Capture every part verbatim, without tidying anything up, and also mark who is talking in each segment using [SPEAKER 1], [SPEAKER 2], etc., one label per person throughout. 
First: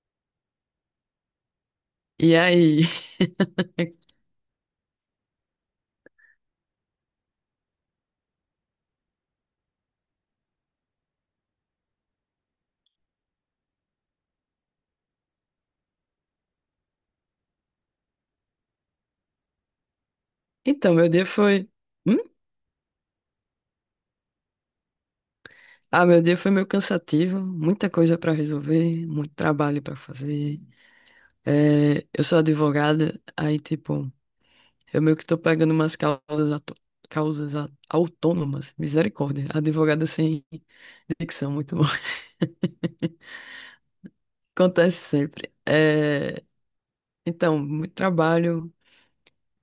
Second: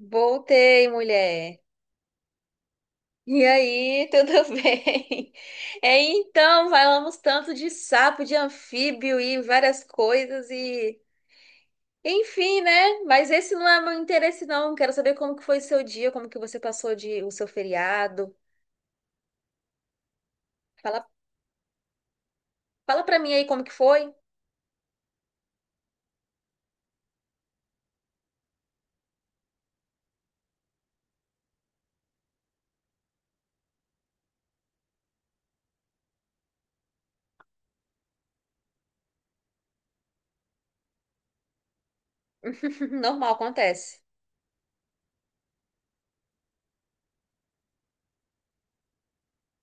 [SPEAKER 1] Voltei, mulher.
[SPEAKER 2] E aí?
[SPEAKER 1] E aí, tudo bem? É, então, falamos tanto de sapo, de anfíbio e várias coisas e. Enfim, né? Mas esse não é meu interesse, não. Quero saber como que foi seu dia, como que você passou de... o seu feriado.
[SPEAKER 2] Então,
[SPEAKER 1] Fala,
[SPEAKER 2] meu dia foi. Hum?
[SPEAKER 1] fala pra mim aí como que foi.
[SPEAKER 2] Ah, meu dia foi meio cansativo, muita coisa pra resolver, muito trabalho pra fazer. É, eu sou advogada, aí, tipo, eu meio que tô pegando umas causas, ato- causas a- autônomas, misericórdia. Advogada sem dicção, muito bom.
[SPEAKER 1] Normal, acontece.
[SPEAKER 2] Acontece sempre. É, então, muito trabalho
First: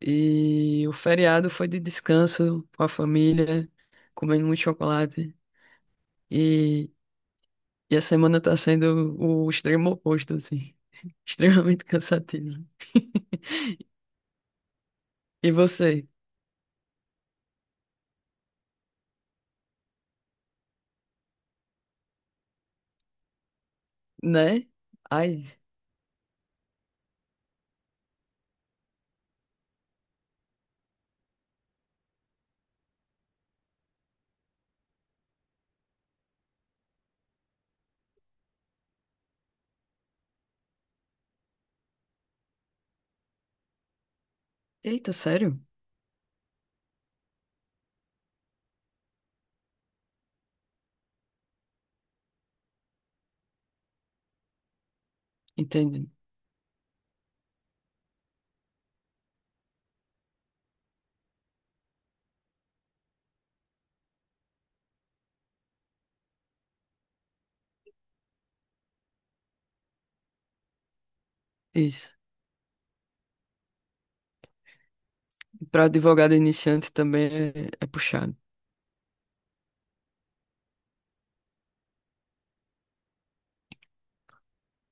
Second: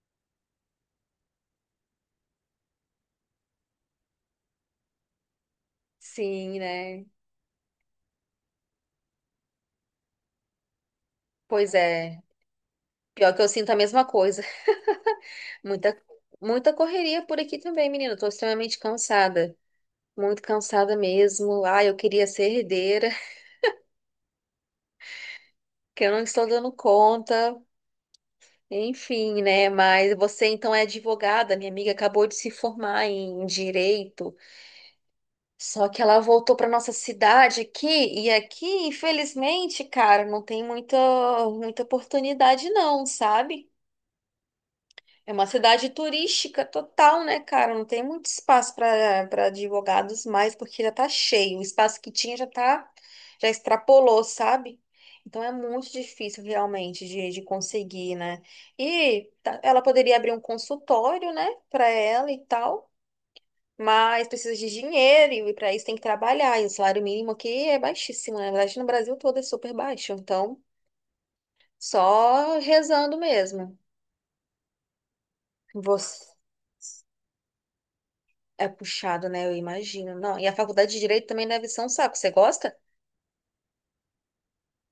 [SPEAKER 2] e o feriado foi de descanso com a família, comendo muito chocolate.
[SPEAKER 1] Sim, né?
[SPEAKER 2] E a semana tá sendo o extremo oposto, assim.
[SPEAKER 1] Pois
[SPEAKER 2] Extremamente
[SPEAKER 1] é.
[SPEAKER 2] cansativo.
[SPEAKER 1] Pior que eu sinto a mesma coisa.
[SPEAKER 2] E
[SPEAKER 1] Muita,
[SPEAKER 2] você,
[SPEAKER 1] muita correria por aqui também, menina. Eu tô extremamente cansada. muito cansada mesmo. Ah, eu queria ser herdeira,
[SPEAKER 2] né? Ai,
[SPEAKER 1] que eu não estou dando conta. Enfim, né? Mas você então é advogada. Minha amiga acabou de se formar em direito, só que ela voltou para nossa cidade aqui e aqui, infelizmente, cara, não tem muita muita oportunidade não, sabe?
[SPEAKER 2] eita,
[SPEAKER 1] É uma
[SPEAKER 2] sério?
[SPEAKER 1] cidade turística total, né, cara? Não tem muito espaço para para advogados mais, porque já tá cheio. O espaço que tinha já tá, já extrapolou, sabe? Então é muito
[SPEAKER 2] Entende?
[SPEAKER 1] difícil realmente de, de conseguir, né? E tá- ela poderia abrir um consultório, né, para ela e tal, mas precisa de dinheiro e para isso tem que trabalhar. E o salário mínimo aqui é baixíssimo, né? Na verdade, no Brasil todo é super baixo. Então,
[SPEAKER 2] Isso.
[SPEAKER 1] só rezando mesmo.
[SPEAKER 2] Para advogado
[SPEAKER 1] Você.
[SPEAKER 2] iniciante também é, é puxado.
[SPEAKER 1] É puxado, né? Eu imagino. Não, e a faculdade de Direito também deve ser um saco. Você gosta?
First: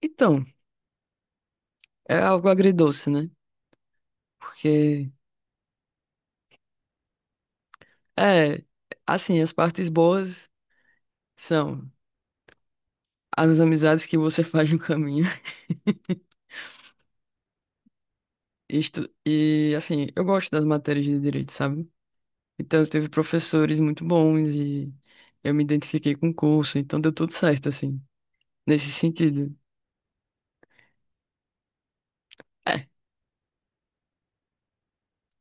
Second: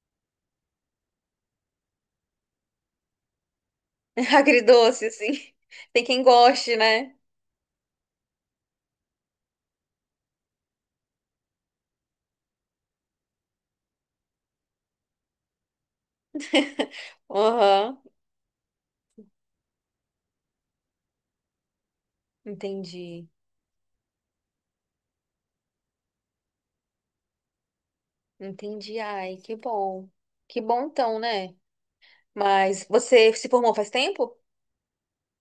[SPEAKER 2] Então, é algo agridoce, né?
[SPEAKER 1] Agridoce,
[SPEAKER 2] Porque,
[SPEAKER 1] assim. Tem quem goste, né?
[SPEAKER 2] é, assim, as partes boas são as amizades que você faz no caminho.
[SPEAKER 1] Aham.
[SPEAKER 2] Isto, e, assim, eu gosto das matérias de direito, sabe? Então, teve
[SPEAKER 1] Entendi.
[SPEAKER 2] professores muito bons e eu me identifiquei com o curso, então deu tudo certo, assim, nesse
[SPEAKER 1] Entendi. Ai, que
[SPEAKER 2] sentido.
[SPEAKER 1] bom. Que bom então, né? Mas
[SPEAKER 2] É,
[SPEAKER 1] você se formou faz tempo?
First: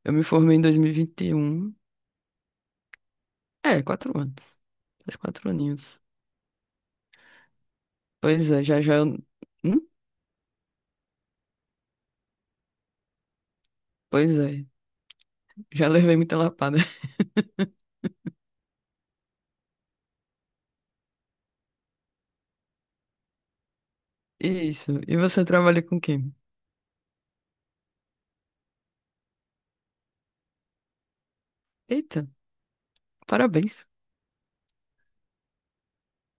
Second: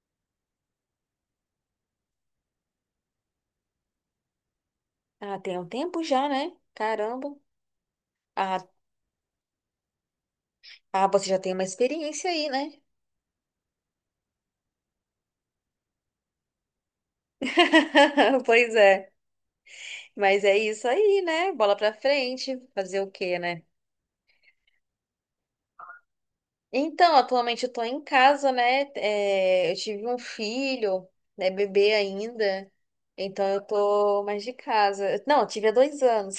[SPEAKER 2] eu me formei em dois mil e vinte e um. É, quatro anos. Faz
[SPEAKER 1] Ah,
[SPEAKER 2] quatro
[SPEAKER 1] tem um
[SPEAKER 2] aninhos.
[SPEAKER 1] tempo já, né? Caramba.
[SPEAKER 2] Pois é,
[SPEAKER 1] Ah,
[SPEAKER 2] já já eu... Hum?
[SPEAKER 1] ah, Você já tem uma experiência aí, né?
[SPEAKER 2] Pois é, já levei muita lapada.
[SPEAKER 1] Pois é. Mas é isso aí, né? Bola pra frente. Fazer o quê, né?
[SPEAKER 2] Isso. E você trabalha com quem?
[SPEAKER 1] Então, atualmente eu tô em casa, né? É, eu tive um filho, né? Bebê
[SPEAKER 2] Eita,
[SPEAKER 1] ainda. Então eu
[SPEAKER 2] parabéns.
[SPEAKER 1] tô mais de casa. Não, eu tive há dois anos.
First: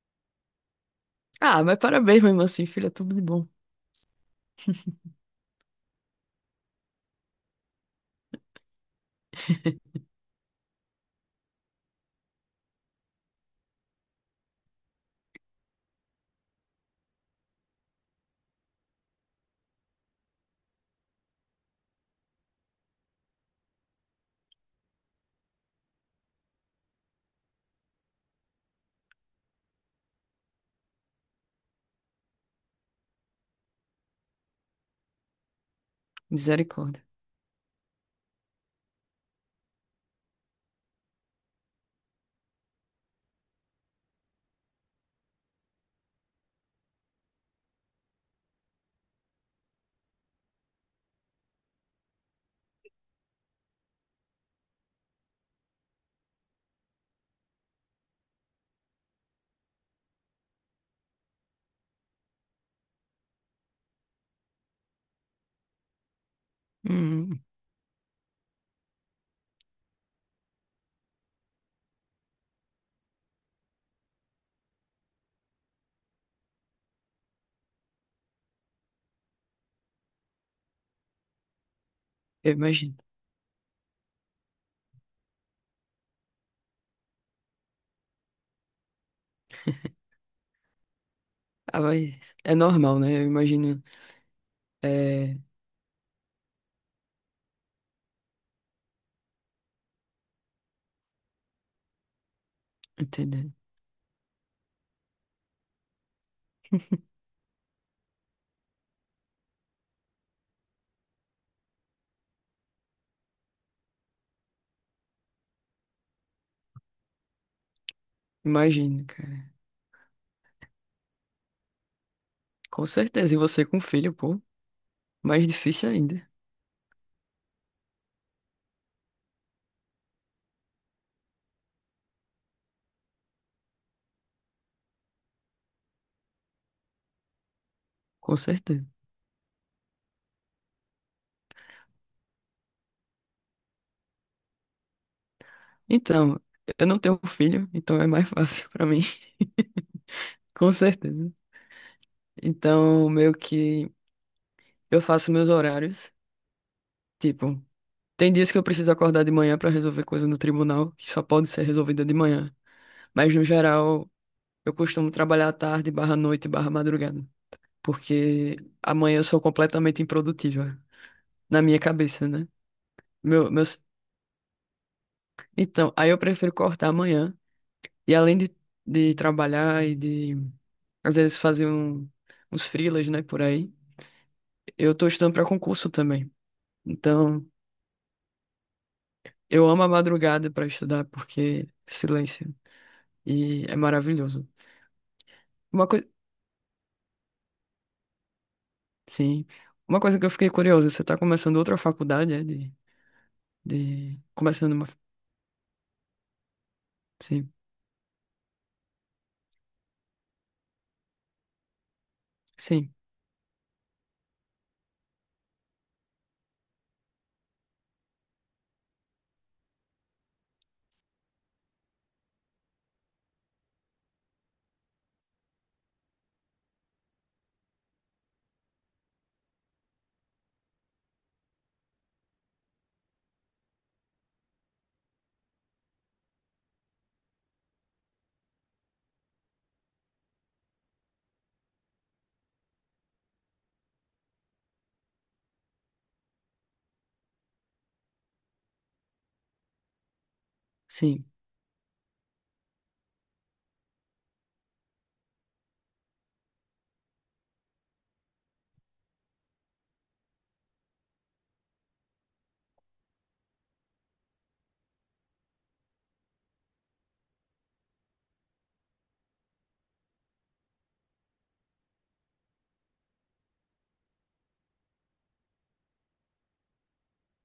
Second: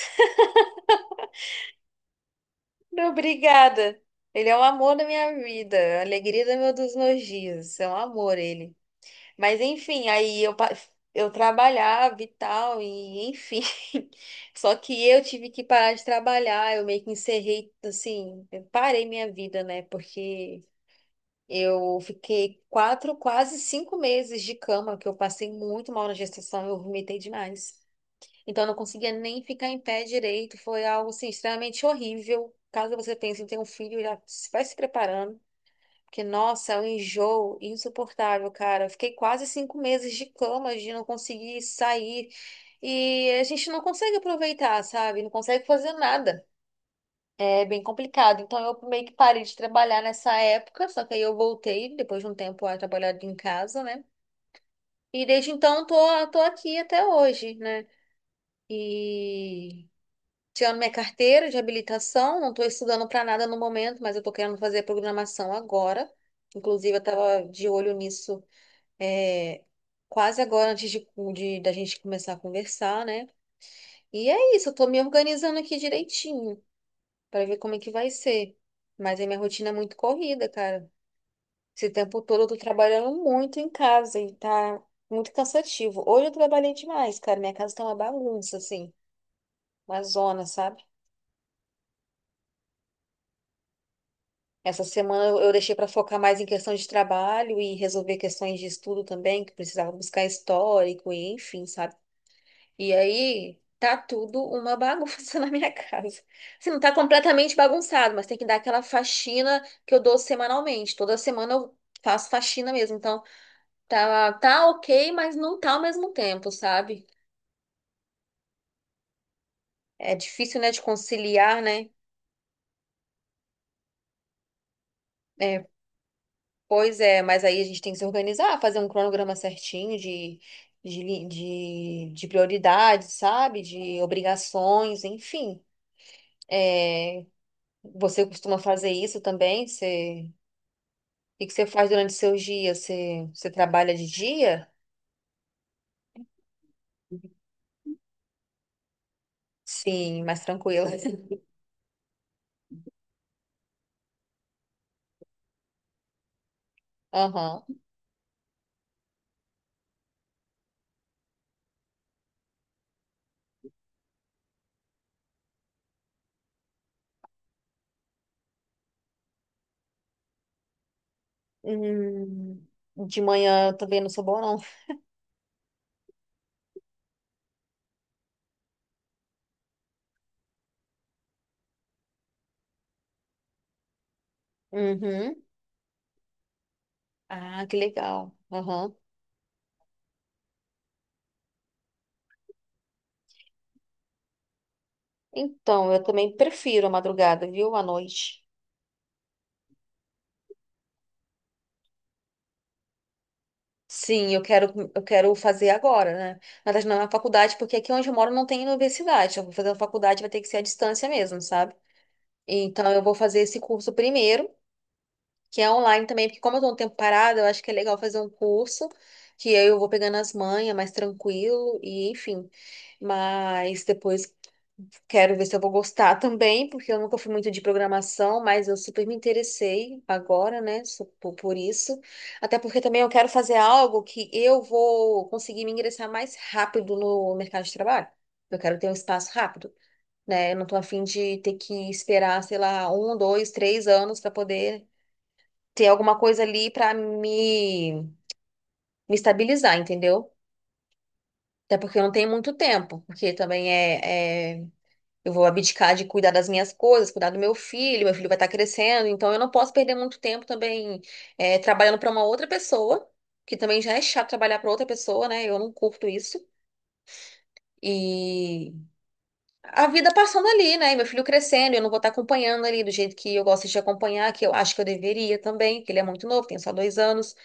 [SPEAKER 2] Ah, mas parabéns mesmo assim, filha, tudo de bom.
[SPEAKER 1] Obrigada. Ele é o amor da minha vida, a alegria do meu, dos meus dias. É um amor ele. Mas enfim, aí eu, pa- eu trabalhava e tal, e enfim. Só que eu tive que parar de trabalhar, eu meio que encerrei, assim, eu parei minha vida, né? Porque. Eu fiquei quatro, quase cinco meses de cama, que eu passei muito mal na gestação, eu vomitei demais. Então, eu não conseguia nem ficar em pé direito, foi algo assim, extremamente horrível. Caso você pense em ter um filho, já se- vai se preparando, porque, nossa, é um
[SPEAKER 2] Misericórdia.
[SPEAKER 1] enjoo insuportável, cara. Eu fiquei quase cinco meses de cama, de não conseguir sair, e a gente não consegue aproveitar, sabe? Não consegue fazer nada. É bem complicado. Então eu meio que parei de trabalhar nessa época, só que aí eu voltei depois de um tempo a trabalhar em casa, né? E desde então tô, tô aqui até hoje, né? E tirando minha carteira de habilitação, não tô estudando para nada no momento, mas eu tô querendo fazer programação agora. Inclusive, eu
[SPEAKER 2] Hum,
[SPEAKER 1] tava de olho nisso é, quase agora antes de, de da gente começar a conversar, né? E é isso, eu tô me organizando aqui direitinho para ver como é que vai ser. Mas a minha rotina é muito corrida, cara. Esse tempo todo eu
[SPEAKER 2] eu
[SPEAKER 1] tô
[SPEAKER 2] imagino.
[SPEAKER 1] trabalhando muito em casa e tá muito cansativo. Hoje eu trabalhei demais, cara. Minha casa tá uma bagunça, assim, uma zona, sabe?
[SPEAKER 2] Ah, mas é normal, né? Eu imagino.
[SPEAKER 1] Essa semana
[SPEAKER 2] É,
[SPEAKER 1] eu eu deixei para focar mais em questão de trabalho e resolver questões de estudo também, que precisava buscar histórico e enfim, sabe? E
[SPEAKER 2] entendeu?
[SPEAKER 1] aí tá tudo uma bagunça na minha casa. Assim, não tá completamente bagunçado, mas tem que dar aquela faxina que eu dou semanalmente. Toda semana eu faço faxina mesmo. Então tá, tá ok, mas não tá ao mesmo tempo, sabe?
[SPEAKER 2] Imagino, cara.
[SPEAKER 1] É difícil, né, de conciliar, né?
[SPEAKER 2] Com certeza. E você com filho, pô, mais
[SPEAKER 1] É,
[SPEAKER 2] difícil ainda.
[SPEAKER 1] pois é, mas aí a gente tem que se organizar, fazer um cronograma certinho de, de, li- de, de prioridades, sabe? De obrigações, enfim. É, você
[SPEAKER 2] Com
[SPEAKER 1] costuma
[SPEAKER 2] certeza.
[SPEAKER 1] fazer isso também? Você. que que você faz durante seus dias? Você, você trabalha de dia?
[SPEAKER 2] Então, eu não tenho filho, então é mais fácil pra mim.
[SPEAKER 1] Sim, mais
[SPEAKER 2] Com
[SPEAKER 1] tranquila.
[SPEAKER 2] certeza. Então, meio que eu faço meus horários. Tipo,
[SPEAKER 1] Aham.
[SPEAKER 2] tem dias que eu preciso acordar de manhã pra resolver coisa no tribunal, que só pode ser resolvida de manhã. Mas, no geral, eu costumo trabalhar à tarde, barra noite, barra madrugada. Porque amanhã eu sou completamente improdutiva. Na minha cabeça, né?
[SPEAKER 1] Hum, de
[SPEAKER 2] Meu,
[SPEAKER 1] manhã eu
[SPEAKER 2] meus...
[SPEAKER 1] também não sou boa, não.
[SPEAKER 2] Então, aí eu prefiro cortar amanhã. E além de, de trabalhar e de, às vezes, fazer um, uns freelas, né, por aí, eu tô estudando
[SPEAKER 1] Uhum.
[SPEAKER 2] para concurso também. Então,
[SPEAKER 1] Ah, que legal. Aham.
[SPEAKER 2] eu amo a madrugada para estudar, porque silêncio. E é maravilhoso. Uma
[SPEAKER 1] Então, eu
[SPEAKER 2] coisa,
[SPEAKER 1] também prefiro a madrugada, viu? À noite.
[SPEAKER 2] sim. Uma coisa que eu fiquei curiosa, você tá começando outra faculdade, é de, de,
[SPEAKER 1] Sim, eu
[SPEAKER 2] começando uma,
[SPEAKER 1] quero, eu quero fazer agora, né? Na verdade, não é na
[SPEAKER 2] sim,
[SPEAKER 1] faculdade, porque aqui onde eu moro não tem universidade. Eu vou fazer a faculdade, vai ter que ser à distância mesmo, sabe? Então,
[SPEAKER 2] sim,
[SPEAKER 1] eu vou fazer esse curso primeiro, que é online também, porque como eu tô um tempo parada, eu acho que é legal fazer um curso, que aí eu vou pegando as manhas mais tranquilo, e enfim. Mas depois quero ver se eu vou gostar também, porque eu nunca fui muito de programação, mas eu super me interessei agora, né, so- por, por isso. Até porque também eu quero fazer algo que eu vou conseguir me ingressar mais rápido no mercado de trabalho. Eu quero ter um espaço rápido. Né? Eu não tô afim de ter que esperar, sei lá, um, dois, três anos para poder ter alguma coisa ali pra me, me estabilizar, entendeu?
[SPEAKER 2] sim,
[SPEAKER 1] Até porque eu não tenho muito tempo, porque também é, é- eu vou abdicar de cuidar das minhas coisas, cuidar do meu filho, meu filho vai estar crescendo, então eu não posso perder muito tempo também é, trabalhando pra uma outra pessoa, que também já é chato trabalhar pra outra pessoa, né? Eu não curto isso. E a vida passando ali, né? E Meu filho crescendo, eu não vou estar acompanhando ali do jeito que eu gosto de acompanhar, que eu acho que eu deveria também, que ele é muito novo, tem só dois anos.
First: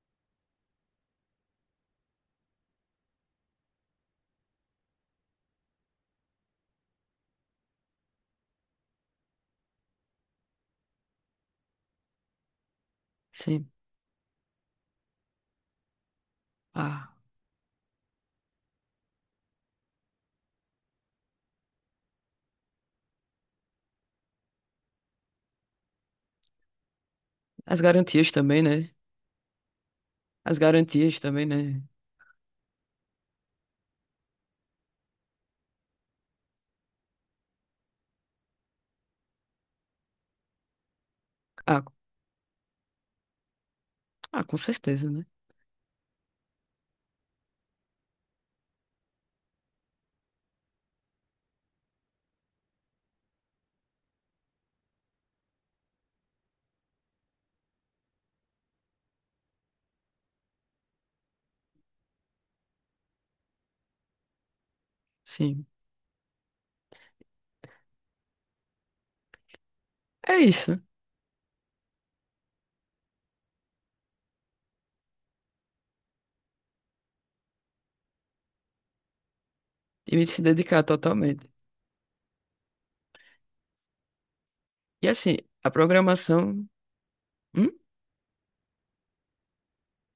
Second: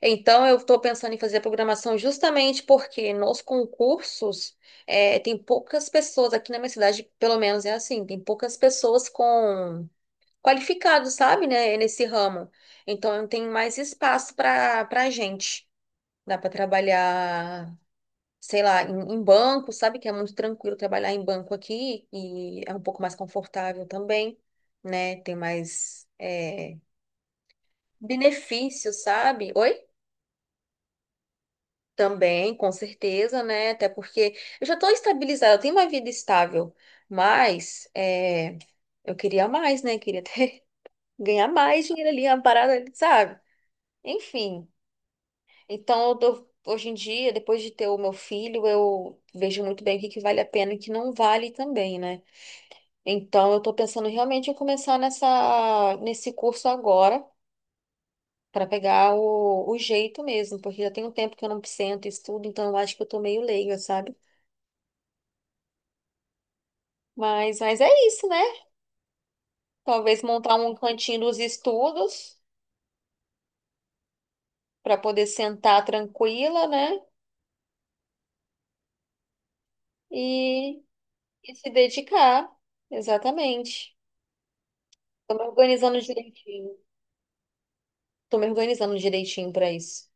[SPEAKER 1] Então, eu estou pensando em fazer a programação justamente porque nos concursos eh, tem poucas pessoas, aqui na minha cidade, pelo menos é assim, tem poucas pessoas com qualificados, sabe, né, nesse ramo. Então, não tem
[SPEAKER 2] sim.
[SPEAKER 1] mais espaço para para gente. Dá para
[SPEAKER 2] Ah,
[SPEAKER 1] trabalhar, sei lá, em, em banco, sabe, que é muito tranquilo trabalhar em banco aqui e é um pouco mais confortável também, né, tem mais eh,
[SPEAKER 2] as garantias também, né?
[SPEAKER 1] benefícios, sabe? Oi?
[SPEAKER 2] As garantias também, né?
[SPEAKER 1] Também, com certeza, né? Até porque eu já estou estabilizada, eu tenho uma vida estável, mas é, eu queria mais, né? Queria ter, ganhar
[SPEAKER 2] Ah,
[SPEAKER 1] mais dinheiro ali, uma parada, ali, sabe?
[SPEAKER 2] ah, com
[SPEAKER 1] Enfim,
[SPEAKER 2] certeza, né?
[SPEAKER 1] então eu dou- hoje em dia, depois de ter o meu filho, eu vejo muito bem o que que vale a pena e o que não vale também, né? Então eu estou pensando realmente em começar nessa, nesse curso agora. Para pegar o, o jeito mesmo, porque já tem um tempo que eu não sento e estudo, então eu acho que eu tô meio leiga, sabe?
[SPEAKER 2] Sim.
[SPEAKER 1] Mas, mas é isso, né? Talvez
[SPEAKER 2] É
[SPEAKER 1] montar um
[SPEAKER 2] isso.
[SPEAKER 1] cantinho dos estudos para poder sentar tranquila, né?
[SPEAKER 2] E me se
[SPEAKER 1] E,
[SPEAKER 2] dedicar totalmente.
[SPEAKER 1] e se dedicar. Exatamente.
[SPEAKER 2] E
[SPEAKER 1] Tô
[SPEAKER 2] assim,
[SPEAKER 1] me
[SPEAKER 2] a
[SPEAKER 1] organizando
[SPEAKER 2] programação.
[SPEAKER 1] direitinho.
[SPEAKER 2] Hum?
[SPEAKER 1] Tô me organizando direitinho para isso.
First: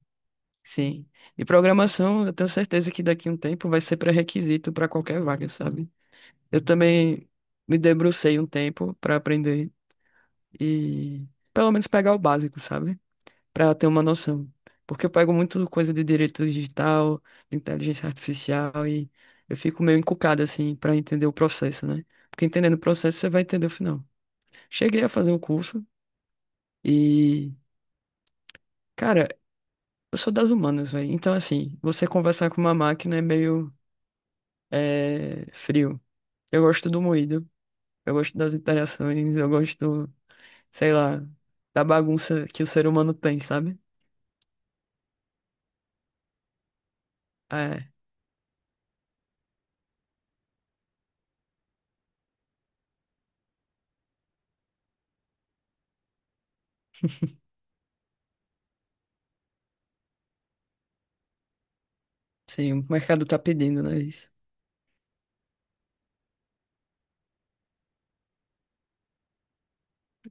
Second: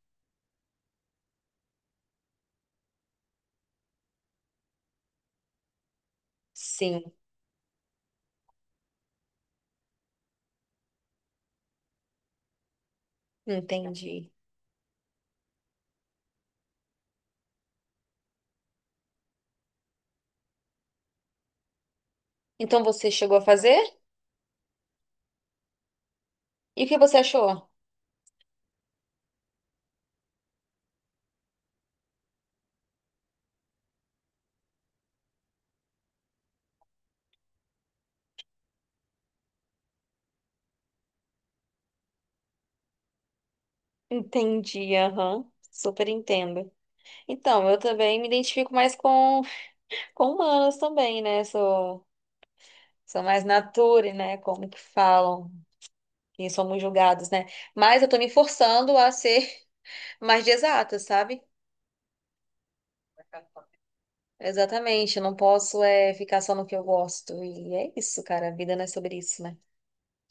[SPEAKER 2] Sim. E programação, eu tenho certeza que daqui a um tempo vai ser pré-requisito para qualquer vaga, sabe? Eu
[SPEAKER 1] Sim,
[SPEAKER 2] também me debrucei um tempo para aprender e pelo menos pegar o básico, sabe? Para ter uma
[SPEAKER 1] entendi.
[SPEAKER 2] noção. Porque eu pego muito coisa de direito digital, de inteligência artificial e eu fico meio encucado assim para entender o processo, né? Porque entendendo o
[SPEAKER 1] Então você
[SPEAKER 2] processo você
[SPEAKER 1] chegou a
[SPEAKER 2] vai entender o
[SPEAKER 1] fazer?
[SPEAKER 2] final. Cheguei a fazer um curso
[SPEAKER 1] E o que você achou?
[SPEAKER 2] e, cara, eu sou das humanas, velho. Então, assim, você conversar com uma máquina é meio é, frio. Eu gosto do moído, eu gosto das interações, eu gosto, sei lá, da bagunça que o ser humano tem, sabe?
[SPEAKER 1] Entendi, aham. Super entendo. Então, eu
[SPEAKER 2] É,
[SPEAKER 1] também me identifico mais com, com humanos também, né? Sou, sou mais nature, né? Como que falam. Quem somos julgados, né? Mas eu tô me forçando a ser mais de exata, sabe?
[SPEAKER 2] sim, o mercado tá pedindo, né? Isso.
[SPEAKER 1] Exatamente, eu não posso é, ficar só no que eu gosto. E é isso, cara, a vida não é sobre isso, né?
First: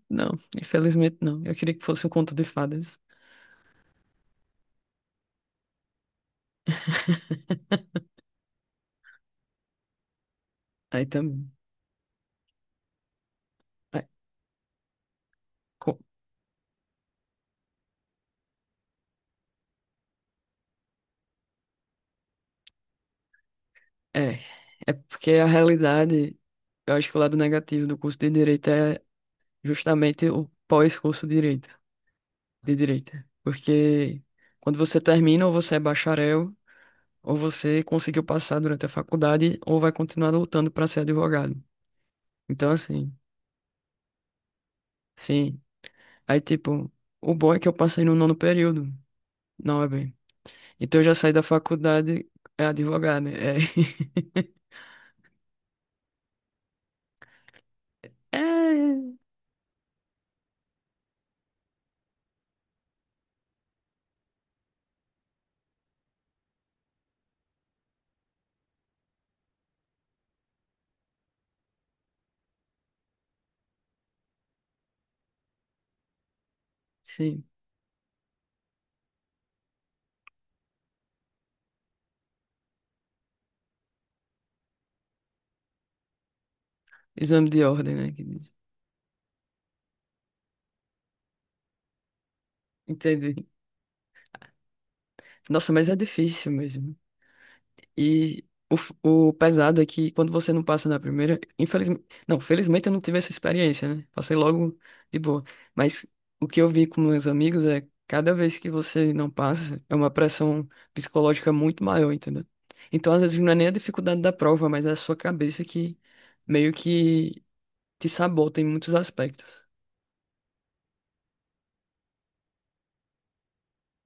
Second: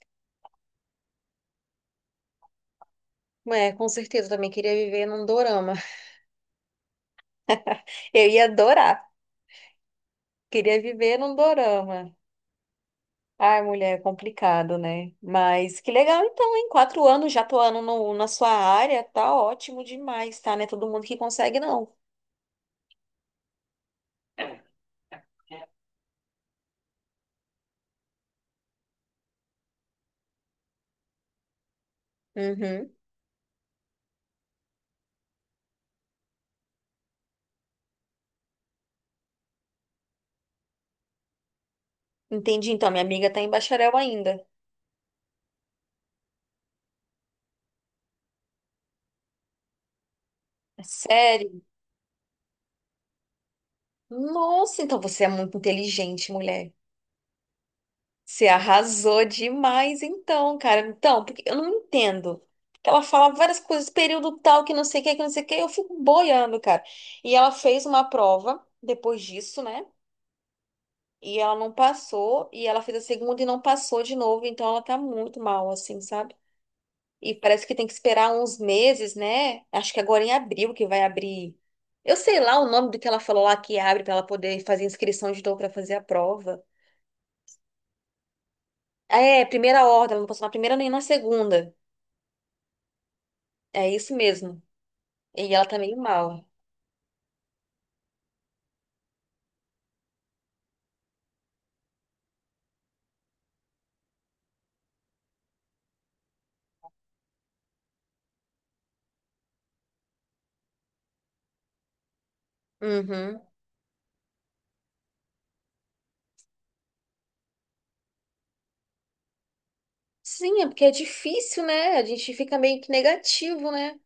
[SPEAKER 2] Não, infelizmente não. Eu queria que fosse um conto de fadas.
[SPEAKER 1] É, com certeza, eu também queria viver num dorama. Eu ia adorar, queria
[SPEAKER 2] Aí
[SPEAKER 1] viver num
[SPEAKER 2] também.
[SPEAKER 1] dorama. Ai, mulher, é
[SPEAKER 2] É,
[SPEAKER 1] complicado, né? Mas que
[SPEAKER 2] co-
[SPEAKER 1] legal, então, em quatro anos já atuando no, na sua área, tá ótimo demais, tá? Não é todo mundo que consegue, não.
[SPEAKER 2] é, é porque a realidade, eu acho que o lado negativo do curso de direito é justamente o pós-curso de direito. De
[SPEAKER 1] Uhum.
[SPEAKER 2] direita. Porque quando você termina, ou você é bacharel, ou você conseguiu passar durante a faculdade, ou vai continuar lutando para ser advogado.
[SPEAKER 1] Entendi,
[SPEAKER 2] Então,
[SPEAKER 1] então, minha
[SPEAKER 2] assim,
[SPEAKER 1] amiga tá em bacharel ainda.
[SPEAKER 2] sim. Aí, tipo, o bom é que eu passei no nono período, não é bem.
[SPEAKER 1] É
[SPEAKER 2] Então, eu já saí da
[SPEAKER 1] Sério?
[SPEAKER 2] faculdade, é advogado. né? É,
[SPEAKER 1] Nossa, então você é muito inteligente, mulher.
[SPEAKER 2] é
[SPEAKER 1] Você arrasou demais, então, cara. Então, porque eu não entendo. Ela fala várias coisas, período tal, que não sei o que, que não sei o que, eu fico boiando, cara. E ela fez uma prova depois disso, né? E ela não passou, e ela fez a segunda e não passou de novo, então ela tá muito mal, assim, sabe? E
[SPEAKER 2] sim.
[SPEAKER 1] parece que tem que esperar uns meses, né? Acho que agora em abril que vai abrir. Eu sei lá o nome do que ela falou lá que abre pra ela poder fazer inscrição de novo pra fazer a prova.
[SPEAKER 2] Exame de ordem, né? que diz.
[SPEAKER 1] É, primeira ordem, ela não passou na primeira nem na segunda.
[SPEAKER 2] Entendi.
[SPEAKER 1] É isso mesmo. E ela
[SPEAKER 2] Nossa,
[SPEAKER 1] tá
[SPEAKER 2] mas
[SPEAKER 1] meio
[SPEAKER 2] é
[SPEAKER 1] mal.
[SPEAKER 2] difícil mesmo. E o, f- o pesado é que quando você não passa na primeira, infelizmente, não, felizmente eu não tive essa experiência, né? Passei logo de boa. Mas o que eu vi com meus amigos é cada vez que você não passa, é uma pressão psicológica muito maior, entendeu? Então, às vezes,
[SPEAKER 1] Uhum.
[SPEAKER 2] não é nem a dificuldade da prova, mas é a sua cabeça que meio que te sabota em muitos aspectos.
[SPEAKER 1] Sim, é porque é difícil, né? A gente fica meio que negativo, né?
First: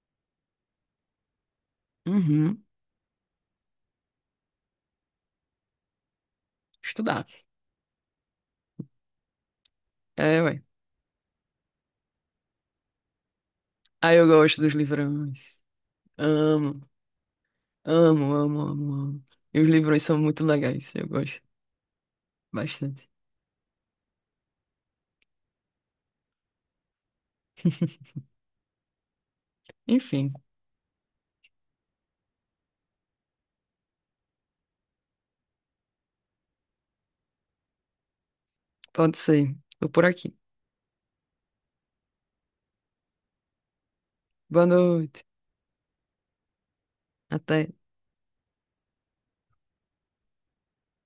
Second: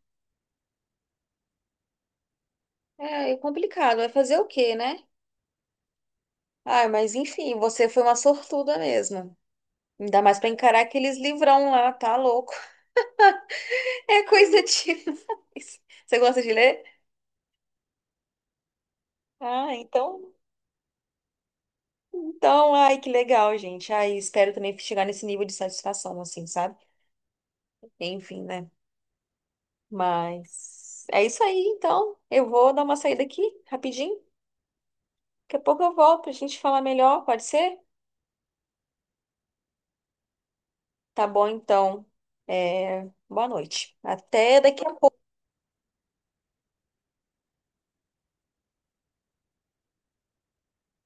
[SPEAKER 2] Uhum,
[SPEAKER 1] É, é complicado. Vai fazer o quê, né? Ah, mas
[SPEAKER 2] estudar.
[SPEAKER 1] enfim, você foi uma sortuda mesmo. Ainda mais
[SPEAKER 2] É,
[SPEAKER 1] pra
[SPEAKER 2] ué.
[SPEAKER 1] encarar aqueles livrão lá, tá louco?
[SPEAKER 2] Aí
[SPEAKER 1] É
[SPEAKER 2] eu
[SPEAKER 1] coisa
[SPEAKER 2] gosto dos livrões.
[SPEAKER 1] demais. Você gosta de
[SPEAKER 2] Amo.
[SPEAKER 1] ler?
[SPEAKER 2] Amo, amo, amo, amo. E os
[SPEAKER 1] Ah,
[SPEAKER 2] livros são
[SPEAKER 1] então.
[SPEAKER 2] muito legais, eu gosto
[SPEAKER 1] Então, ai, que
[SPEAKER 2] bastante.
[SPEAKER 1] legal, gente. Ai, espero também chegar nesse nível de satisfação, assim, sabe? Enfim, né?
[SPEAKER 2] Enfim,
[SPEAKER 1] Mas é isso aí, então. Eu vou dar uma saída aqui, rapidinho. Daqui a pouco eu volto pra gente falar melhor, pode ser?
[SPEAKER 2] pode ser. Tô por aqui.
[SPEAKER 1] Tá bom, então. É, Boa noite. Até
[SPEAKER 2] Boa
[SPEAKER 1] daqui a pouco.
[SPEAKER 2] noite. Até.